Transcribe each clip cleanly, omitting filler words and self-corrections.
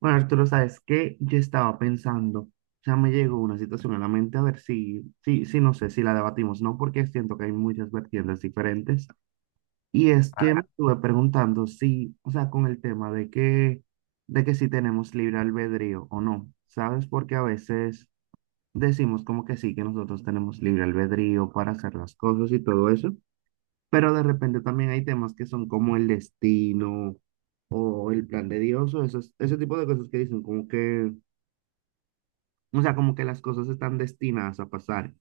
Bueno, Arturo, ¿sabes qué? Yo estaba pensando, ya me llegó una situación a la mente, a ver si no sé si la debatimos, ¿no? Porque siento que hay muchas vertientes diferentes. Y es que me Ah, estuve preguntando si, o sea, con el tema de que si tenemos libre albedrío o no, ¿sabes? Porque a veces decimos como que sí, que nosotros tenemos libre albedrío para hacer las cosas y todo eso, pero de repente también hay temas que son como el destino o el plan de Dios o ese tipo de cosas que dicen como que. O sea, como que las cosas están destinadas a pasar.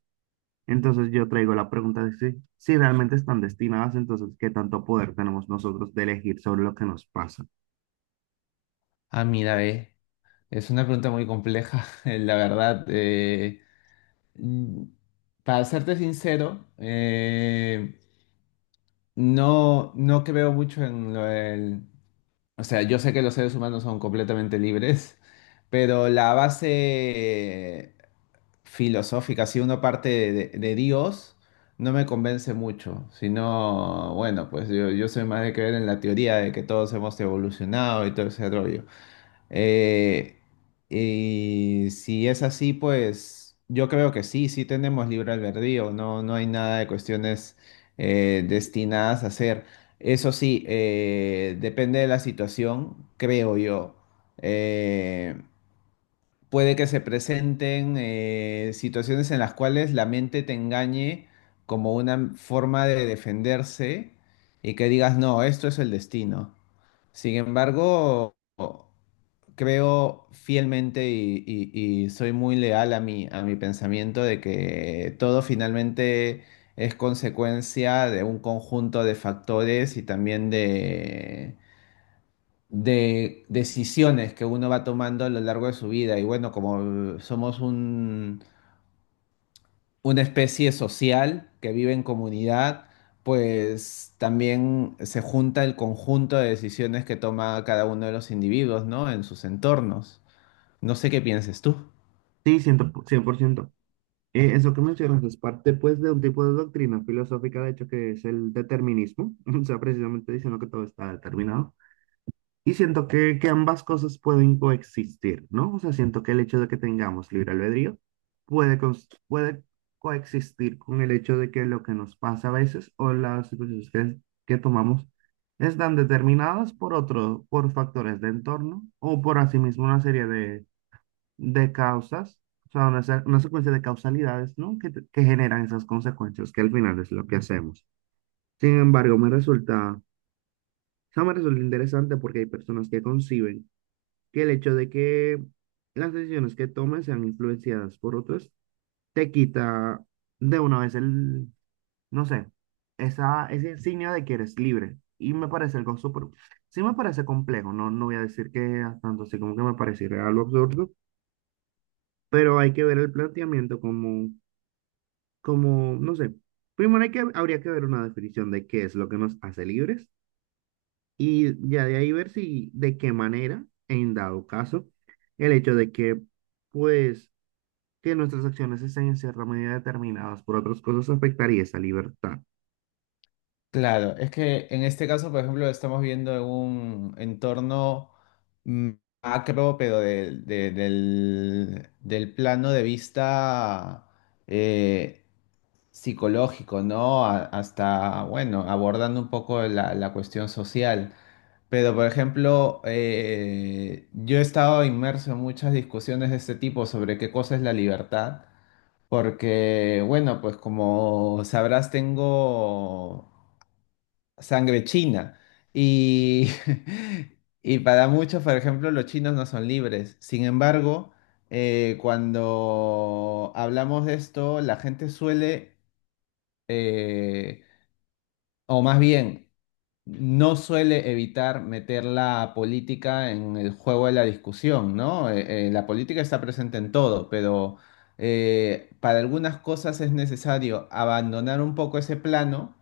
Entonces yo traigo la pregunta de si realmente están destinadas, entonces, ¿qué tanto poder tenemos nosotros de elegir sobre lo que nos pasa? Mira, ve. Es una pregunta muy compleja, la verdad. Mm, para serte sincero, no creo mucho en lo del... O sea, yo sé que los seres humanos son completamente libres, pero la base filosófica, si uno parte de, Dios, no me convence mucho, sino, bueno, pues yo soy más de creer en la teoría de que todos hemos evolucionado y todo ese rollo. Eh, y si es así, pues yo creo que sí, sí tenemos libre albedrío, no, no hay nada de cuestiones destinadas a ser. Eso sí, depende de la situación, creo yo. Eh, Puede que se presenten situaciones en las cuales la mente te engañe como una forma de defenderse y que digas, no, esto es el destino. Sin embargo creo fielmente y soy muy leal a mi pensamiento de que todo finalmente es consecuencia de un conjunto de factores y también de decisiones que uno va tomando a lo largo de su vida. Y bueno, como somos una especie social que vive en comunidad, pues también se junta el conjunto de decisiones que toma cada uno de los individuos, ¿no? En sus entornos. No sé qué pienses tú. Sí, 100%. Eso que mencionas es parte, pues, de un tipo de doctrina filosófica, de hecho, que es el determinismo. O sea, precisamente diciendo que todo está determinado. Y siento que ambas cosas pueden coexistir, ¿no? O sea, siento que el hecho de que tengamos libre albedrío puede, puede coexistir con el hecho de que lo que nos pasa a veces o las situaciones que tomamos están determinadas por otro, por factores de entorno o por asimismo una serie de causas, o sea, una, una secuencia de causalidades, ¿no? Que, que generan esas consecuencias, que al final es lo que hacemos. Sin embargo, me resulta... O sea, me resulta interesante porque hay personas que conciben que el hecho de que las decisiones que tomes sean influenciadas por otros te quita de una vez el, no sé, esa, ese insignia de que eres libre. Y me parece algo súper, sí me parece complejo, no, no voy a decir que a tanto así como que me pareciera algo absurdo, pero hay que ver el planteamiento como, como, no sé, primero hay habría que ver una definición de qué es lo que nos hace libres y ya de ahí ver si, de qué manera, en dado caso, el hecho de que, pues, que nuestras acciones estén en cierta medida determinadas por otras cosas afectaría esa libertad. Claro, es que en este caso, por ejemplo, estamos viendo un entorno mm, macro, pero del plano de vista eh, psicológico, ¿no? Hasta, bueno, abordando un poco la, la cuestión social. Pero, por ejemplo, yo he estado inmerso en muchas discusiones de este tipo sobre qué cosa es la libertad, porque, bueno, pues como sabrás, tengo sangre china. Y, y para muchos, por ejemplo, los chinos no son libres. Sin embargo, cuando hablamos de esto, la gente suele, eh, o más bien, no suele evitar meter la política en el juego de la discusión, ¿no? La política está presente en todo, pero para algunas cosas es necesario abandonar un poco ese plano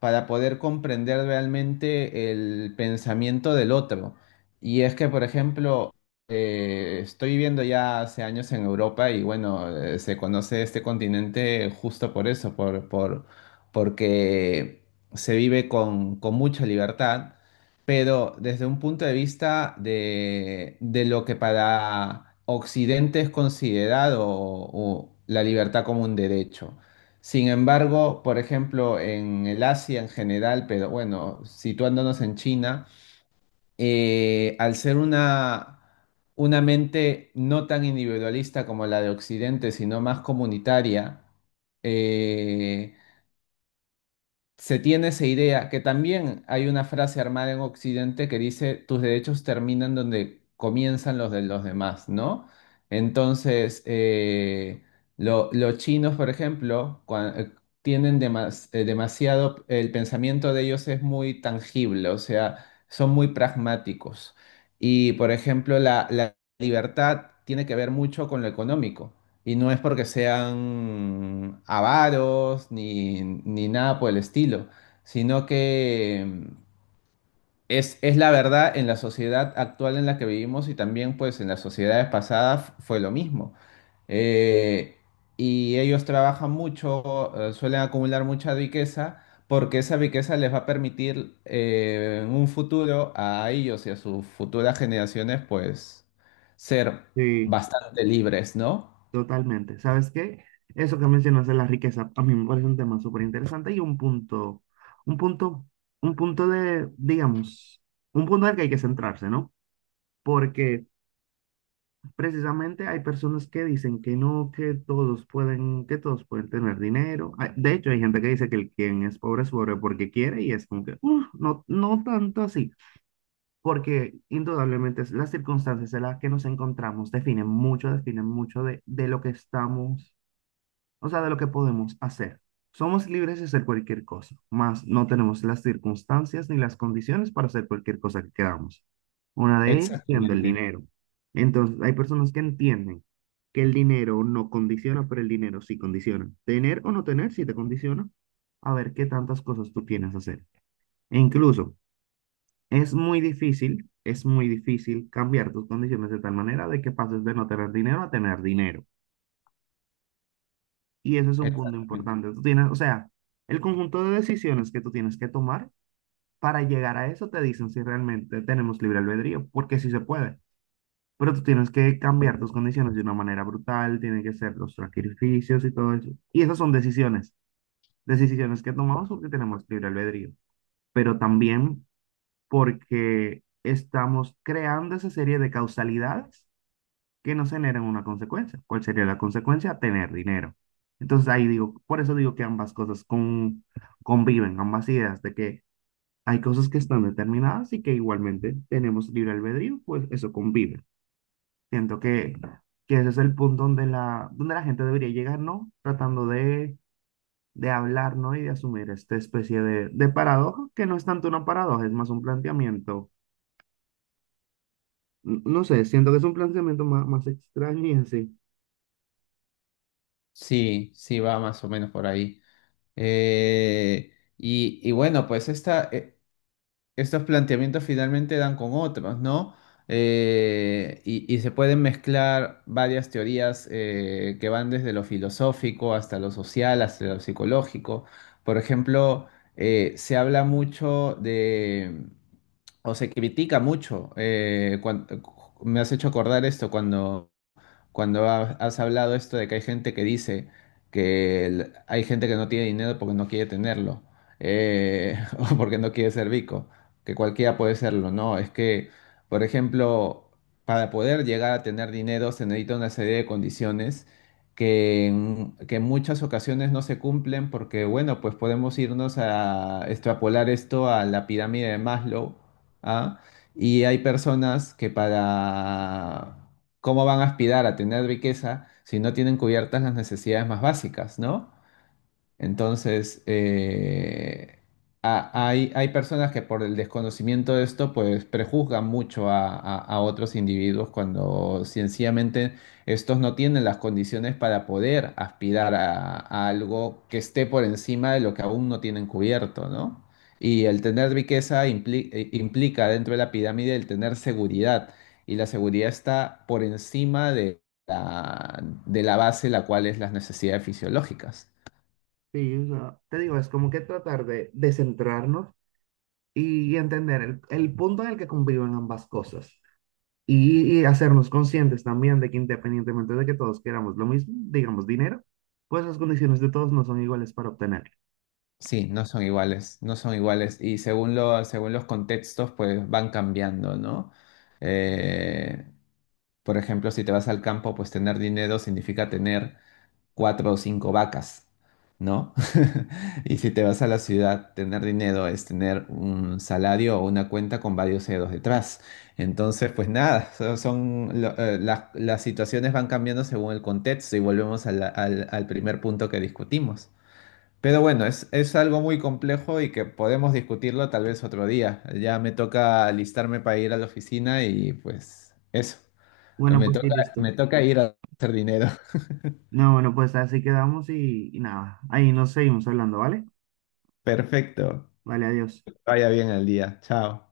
para poder comprender realmente el pensamiento del otro. Y es que, por ejemplo, estoy viviendo ya hace años en Europa y bueno, se conoce este continente justo por eso, porque se vive con mucha libertad, pero desde un punto de vista de lo que para Occidente es considerado la libertad como un derecho. Sin embargo, por ejemplo, en el Asia en general, pero bueno, situándonos en China, al ser una mente no tan individualista como la de Occidente, sino más comunitaria, eh, se tiene esa idea, que también hay una frase armada en Occidente que dice, tus derechos terminan donde comienzan los de los demás, ¿no? Entonces, los chinos, por ejemplo, tienen demasiado, el pensamiento de ellos es muy tangible, o sea, son muy pragmáticos. Y, por ejemplo, la libertad tiene que ver mucho con lo económico. Y no es porque sean avaros ni nada por el estilo, sino que es la verdad en la sociedad actual en la que vivimos y también pues en las sociedades pasadas fue lo mismo. Eh, y ellos trabajan mucho, suelen acumular mucha riqueza porque esa riqueza les va a permitir en un futuro a ellos y a sus futuras generaciones pues ser Sí, bastante libres, ¿no? totalmente. ¿Sabes qué? Eso que mencionas de la riqueza, a mí me parece un tema súper interesante y un punto, un punto de, digamos, un punto en el que hay que centrarse, ¿no? Porque precisamente hay personas que dicen que no, que todos pueden tener dinero. Ah, de hecho, hay gente que dice que el quien es pobre porque quiere y es como que, "Uf, no, no tanto así". Porque indudablemente las circunstancias en las que nos encontramos definen mucho de lo que estamos, o sea, de lo que podemos hacer. Somos libres de hacer cualquier cosa, más no tenemos las circunstancias ni las condiciones para hacer cualquier cosa que queramos. Una de ellas siendo el Exactamente. dinero. Entonces, hay personas que entienden que el dinero no condiciona, pero el dinero sí condiciona. Tener o no tener sí te condiciona a ver qué tantas cosas tú tienes que hacer. E incluso, es muy difícil cambiar tus condiciones de tal manera de que pases de no tener dinero a tener dinero. Y ese es un punto Exactamente. importante. Tú tienes, o sea, el conjunto de decisiones que tú tienes que tomar para llegar a eso te dicen si realmente tenemos libre albedrío, porque sí se puede. Pero tú tienes que cambiar tus condiciones de una manera brutal, tienen que ser los sacrificios y todo eso. Y esas son decisiones, decisiones que tomamos porque tenemos libre albedrío, pero también porque estamos creando esa serie de causalidades que no generan una consecuencia. ¿Cuál sería la consecuencia? Tener dinero. Entonces ahí digo, por eso digo que ambas cosas conviven, ambas ideas de que hay cosas que están determinadas y que igualmente tenemos libre albedrío, pues eso convive. Siento que ese es el punto donde la gente debería llegar, ¿no? Tratando de hablar, ¿no? Y de asumir esta especie de paradoja, que no es tanto una paradoja, es más un planteamiento, no sé, siento que es un planteamiento más, más extraño y así. Sí, sí, va más o menos por ahí. Y bueno, pues esta, estos planteamientos finalmente dan con otros, ¿no? Y se pueden mezclar varias teorías que van desde lo filosófico hasta lo social, hasta lo psicológico. Por ejemplo, se habla mucho de, o se critica mucho, me has hecho acordar esto cuando... cuando has hablado esto de que hay gente que dice que hay gente que no tiene dinero porque no quiere tenerlo, o porque no quiere ser rico, que cualquiera puede serlo, no, es que, por ejemplo, para poder llegar a tener dinero se necesita una serie de condiciones que en muchas ocasiones no se cumplen porque, bueno, pues podemos irnos a extrapolar esto a la pirámide de Maslow, ¿ah? Y hay personas que para ¿cómo van a aspirar a tener riqueza si no tienen cubiertas las necesidades más básicas, ¿no? Entonces, hay personas que por el desconocimiento de esto, pues prejuzgan mucho a, a otros individuos cuando sencillamente estos no tienen las condiciones para poder aspirar a algo que esté por encima de lo que aún no tienen cubierto, ¿no? Y el tener riqueza implica dentro de la pirámide el tener seguridad, y la seguridad está por encima la, de la base, la cual es las necesidades fisiológicas. Sí, o sea, te digo, es como que tratar de centrarnos y entender el punto en el que conviven ambas cosas y hacernos conscientes también de que independientemente de que todos queramos lo mismo, digamos dinero, pues las condiciones de todos no son iguales para obtenerlo. Sí, no son iguales, no son iguales. Y según lo, según los contextos, pues van cambiando, ¿no? Eh, por ejemplo, si te vas al campo, pues tener dinero significa tener cuatro o cinco vacas, ¿no? Y si te vas a la ciudad, tener dinero es tener un salario o una cuenta con varios ceros detrás. Entonces, pues nada, las situaciones van cambiando según el contexto y volvemos a al primer punto que discutimos. Pero bueno, es algo muy complejo y que podemos discutirlo tal vez otro día. Ya me toca alistarme para ir a la oficina y pues eso. Bueno, Me pues toca, sí, listo. me toca ir a hacer dinero. No, bueno, pues así quedamos y nada, ahí nos seguimos hablando, ¿vale? Perfecto. Vale, adiós. Vaya bien el día. Chao.